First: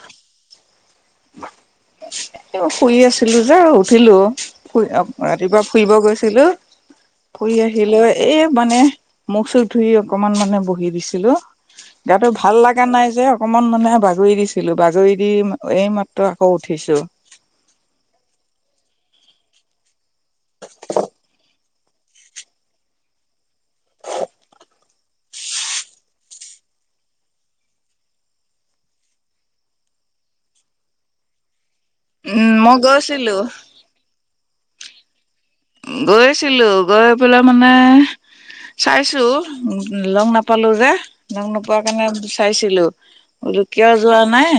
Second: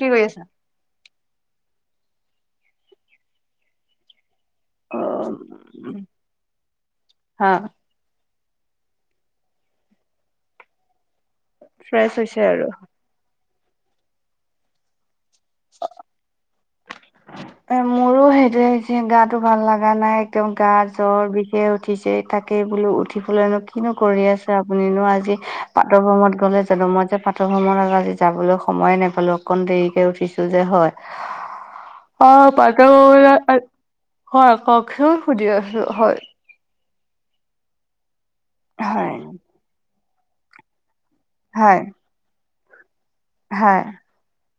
কি কৰি আছা? শুই আছিলো যে উঠিলো। ফুই- ৰাতিপুৱা ফুৰিব গৈছিলো হা ফুৰি আহিলৈ। এই মানে মুখ চুখ ধুই অকমান মানে বহি দিছিলো। ফ্ৰেছ গাটো হৈছে ভাল আৰু। লাগা নাই যে। অকমান মানে বাগৰি দিছিলো, বাগৰি দি এইমাত্ৰ আকৌ উঠিছো। এ' মোৰো সেইটোহে হৈছে গাতো ভাল লাগা নাই একদম গা জ্বৰ বিষে উঠিছে থাকে বোলো উঠি ফুলে কিনো কৰি আছে আপুনিনো আজি পাটভ্ৰমত গ'লে জানো মই যে পাটভ্ৰমণত আজি যাবলৈ সময়ে নেপালো অকন দেৰিকে উঠিছো যে হয়। উম অ' মই গৈছিলো পাটভ্ৰমণত হয় কওকচোন শুনি আছো হয়। গৈছিলো গৈ পেলাই মানে হয় চাইছো লগ নাপালো যে। নোক হয় নোপোৱাৰ কাৰণে চাইছিলো। বুলো হয় কিয় যোৱা নাই,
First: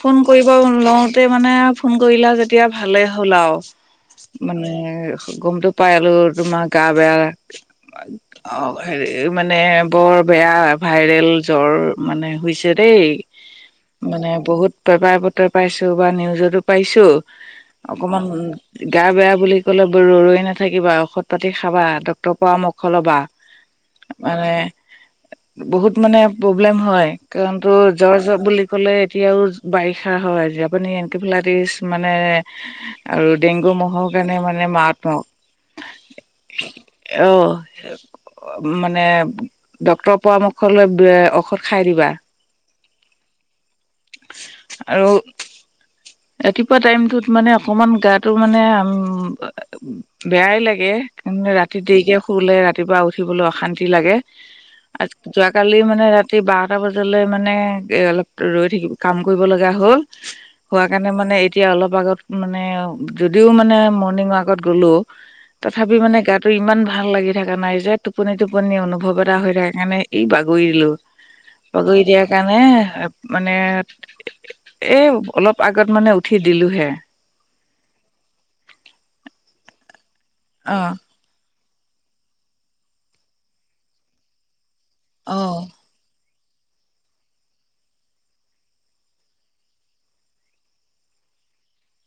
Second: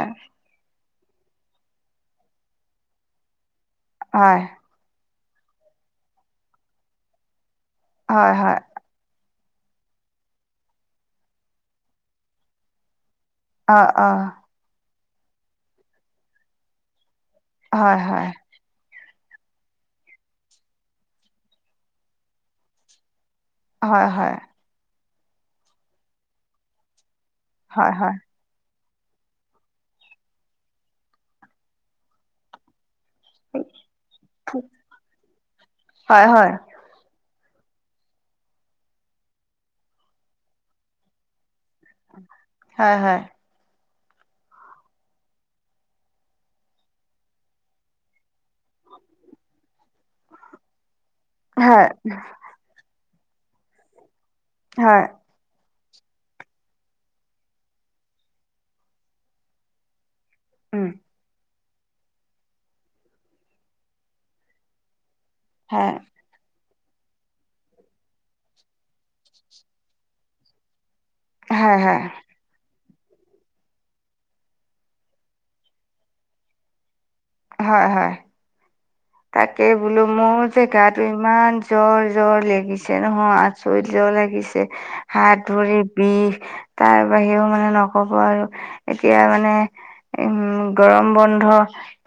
ফোন কৰিব লওঁ তে মানে ফোন কৰিলা যেতিয়া ভালে হ'ল আৰু, হয় হয় মানে গমটো পাইলো তোমাৰ গা বেয়া হয় হয় অ' হেৰি এই মানে বৰ বেয়া ভাইৰেল জ্বৰ মানে হৈছে দেই। অ', অ'। পেপাৰ পত্রই পাইছো বা নিউজটো পাইছো, হয় অকমান হয় গা বেয়া বুলি ক'লে ৰৈ, ৰৈ নাথাকিবা ঔষধ পাতি খাবা ডক্তৰ পৰামৰ্শ ল'বা। হয়, হয়। মানে বহুত মানে প্ৰব্লেম হয় কাৰণ তো হয় জ্বৰ, হয় জ্বৰ বুলি কলে এতিয়াও বাৰিষা হয় আপুনি এনকেফেলাইটিচ মানে আৰু ডেংগু মহ'ৰ কাৰণে মানে মাতাত্মক, হয় হয় অ'। মানে ডক্তৰৰ পৰামৰ্শ লৈ ঔষধ খাই দিবা। হয়, হয়। আৰু ৰাতিপুৱা টাইমতত মানে অকমান গাটো মানে বেয়াই লাগে। ে ৰাতি হয় দেৰিকে শলে ৰাতিপুৱা উঠিবলৈ অশান্তি লাগে হয় আৰু, যোৱাকালি মানে মে ৰাতি বাৰটা বজালৈ মানে অলপ ৰৈ থাকিব কাম কৰিব লগা হ'ল। হোৱা উম কাৰণে মানে এতিয়া অলপ আগত মানে যদিও মানে মৰ্ণিং ৱাকত গ'ল হয় তথাপি মানে গাটো ইমান ভাল লাগি থকা নাই যে টোপনি টোপনি অনুভৱ এটা হৈ থাকে কাৰণে ই বাগৰি দলো। হয় বগৰি দিয়াৰ কাৰণে মানে, এ অলপ আগত মানে উঠি দিলোহে। হয় হয়। তাকে বোলো মোৰ অ', জেগটো ইমান জ্বৰ জ্বৰ লাগিছে নহয় আচৰিত জ্বৰ লাগিছে হাত অ', ধৰি বিষ। তাৰ বাহিৰেও মানে নকব আৰু এতিয়া মানে উম গৰম বন্ধ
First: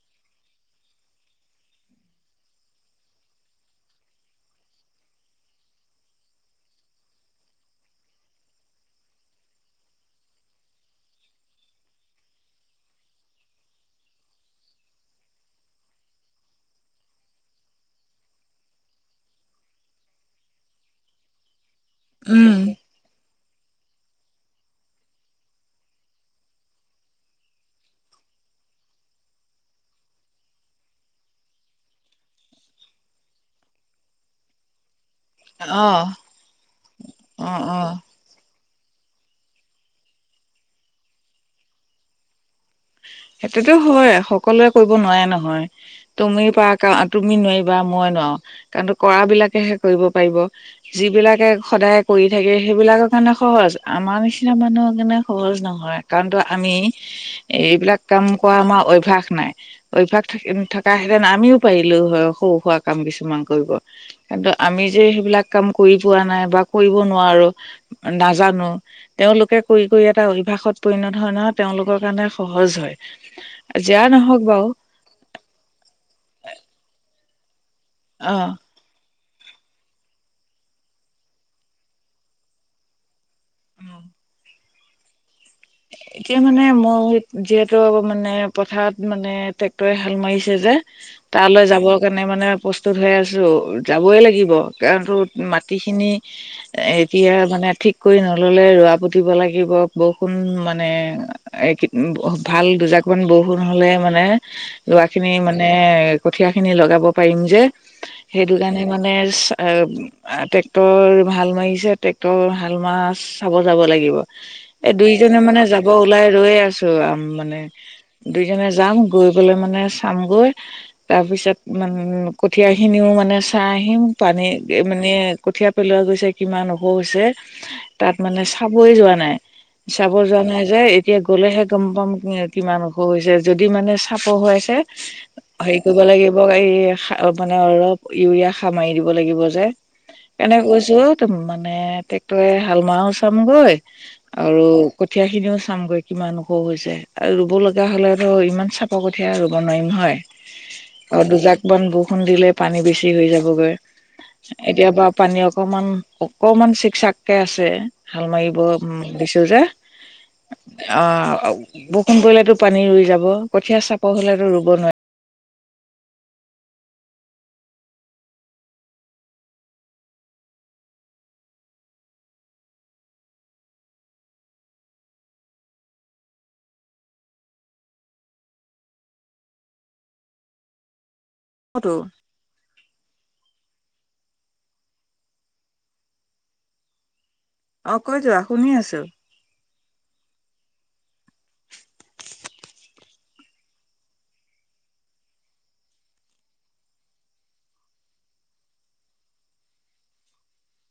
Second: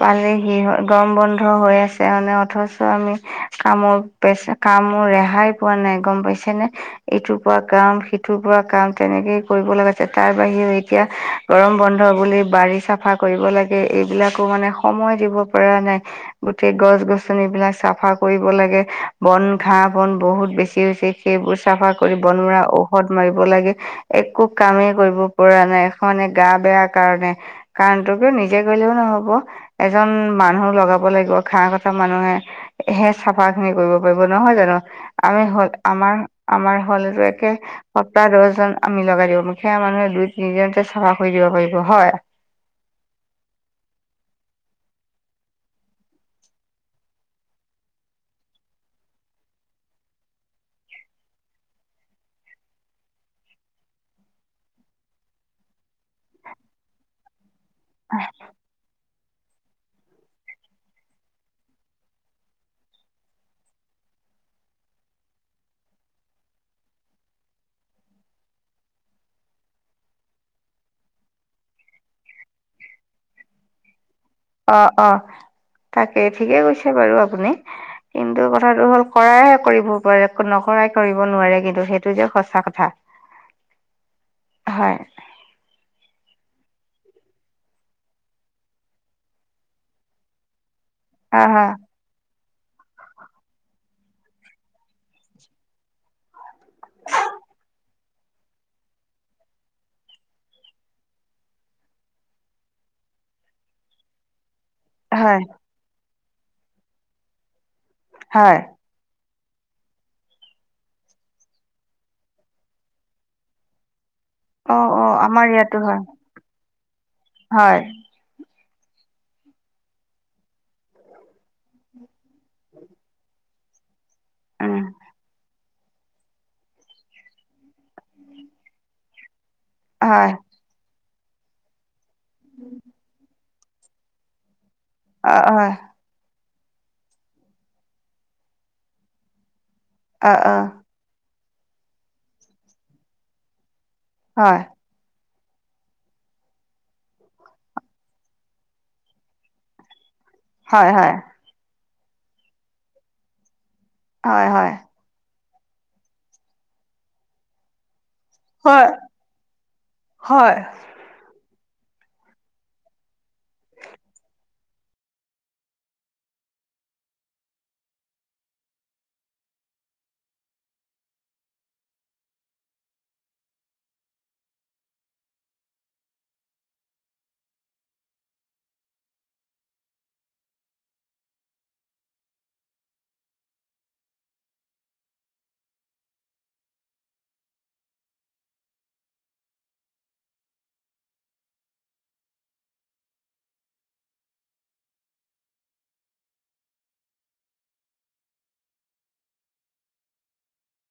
পালে সি হৈ গৰম বন্ধ হৈ আছে। মানে অথচ আমি কামৰ পেচ কামৰ ৰেহাই পোৱা নাই গম পাইছে নে? ইটোৰ পৰা কাম সিটোৰ পৰা কাম তেনেকেই কৰিব লগা আ তাৰ বাহিৰেও এতিয়া গৰম বন্ধ ধ বুলি বাৰী চাফা কৰিব লাগে এইবিলাকো মানে সময় দিব পৰা নাই গোটেই গছ গছনিবিলাক চাফা কৰিব লাগে বন ঘাঁহ বন বহুত বেছি হৈছে সেইবোৰ চাফা কৰি উম, বনোৱা ঔষধ মাৰিব লাগে একো কামেই কৰিব পৰা নাই এখনে গা বেয়া কাৰণে কাৰণটো কি নিজে গলেও নহব এজন মানুহ লগাব লাগিব। ঘহ কথা মানুহে সে চাফা খিনি কৰিব পাৰিব নহয় জানো? আমি হল অ', আমাৰ আমাৰ হলতে অ', অ'। সপ্তাহ দহজন আমি লগাই দিব মু সেয়া মানুহে দুই তিনিজনতে চাফা কৰি দিব পাৰিব হয়। সেইটোতো হয় সকলোৱে কৰিব নোৱাৰে নহয় তুমি প তুমি নোৱাৰিবা মই নোৱাৰো। কাৰণো কৰা বিলাকেহে কৰিব পাৰিব য বিলাকে সদায় কৰি থাকে সেইবিলাকৰ কাৰণে সহজ আমাৰ নিচিনা মানুহৰ কাৰনেে সহজ নহয় কাৰণ তো আমি এইবিলাক কাম কৰা আমাৰ অভ্যাস নাই অভ্যয়াস থকা হেঁতেন আমিও পাৰিলো হয় সৰু সুুৱ কাম কিছুমান কৰিব। কিন্তু আমি যে সেইবিলাক কাম কৰি পোৱা নাই বা কৰিব নোৱাৰো নাজানো তেওঁ তেওঁলোকে কৰি কৰি এটা অভ্যাসত পৰিণত হয় নহয় তেওঁলোকৰ কাৰণে সহজ হয়, জিয় নহয় অ' অ' তাকেই ঠিকে কৈছে বাৰু আপুনি অ কিন্তু কথাটো হ'ল কৰাইহে কৰিব পাৰে নকৰাই কৰিব নোৱাৰে কিন্তু সেইটো যে সঁচা কথা। [inaudible] হয়। এতিয়া মানে মই যিহেতু মানে পথাৰত মানে ট্ৰেক্টৰে হাল মাৰিছে যে। হয় তালৈ হয় যাবৰ কাৰণে মানে প্ৰস্তুত হৈ আছো যাবই লাগিব কাৰণো মাটিখিনি এতিয়া মানে মে ঠিক কৰি নল'লে ৰোৱা পুতিব লাগিব ব কুোন মানে ভাল দুজাকমান বৰষুণ হলে মানে লৰা খিনি হয় মানে কঠিয় খিনি লগাব পাৰিম যে, সেইটো হয় কাৰণে মানে এ ট্ৰেক্টৰ ভাল মাৰিছে ট্ৰেক্টৰ ভাল মাছ চাব যাব লাগিব। অ এই অ দুইজনে আমাৰ মানে ইয়াতো যাব হয় ওলাই ৰৈ আছো আম মানে হয় দুই জনে যাম গৈ পলে মানে চামগৈ তাৰ পিছত মানে কঠিয় খিনিও মানে চাহ আহিম পানী উম মানে কঠিয় পেলোৱা গৈছে কিমান ওখ হৈছে তাত মানে চাবয় যোৱা নাই চাব হয় যোৱা নাই যে এতিয়া গ'লেহে গম পাম কিমান ওখ হৈছে। যদি মানে চাপৰ হুৱাইছে অ হয় হেৰি কৰিব লাগিব মানে অলপ ইউৰিয়া সা মাৰি দিব লাগিব যে অ অ কেনেক কৈছো ম মানে ট্ৰেক্টৰে হাল মাহও চামগৈ আৰু হয় কঠ কঠীয়া খিনিও চামগৈ কিমান সখ হৈছে আৰু ৰুব লগা হ'লেতো ইমান চাপা কঠীয়া ৰুব নোৱাৰিম হয়। হয় হয় অ' দুজাক বান বৰষুণ দিলে পানী বেছি হৈ যাবগৈ। হয় হয় এতিয় বা পানী অকমান অকমান চিকচাককে আছে। হাল মাৰিব হয় দিছো যে, হয় অআ বৰষুণ পৰিলেতো পানী ৰুই যাব কঠীয়া চাপৰ হ'লেতো ৰুব নোৱি অ' টো। অ' কৈ যোৱা শুনি আছো।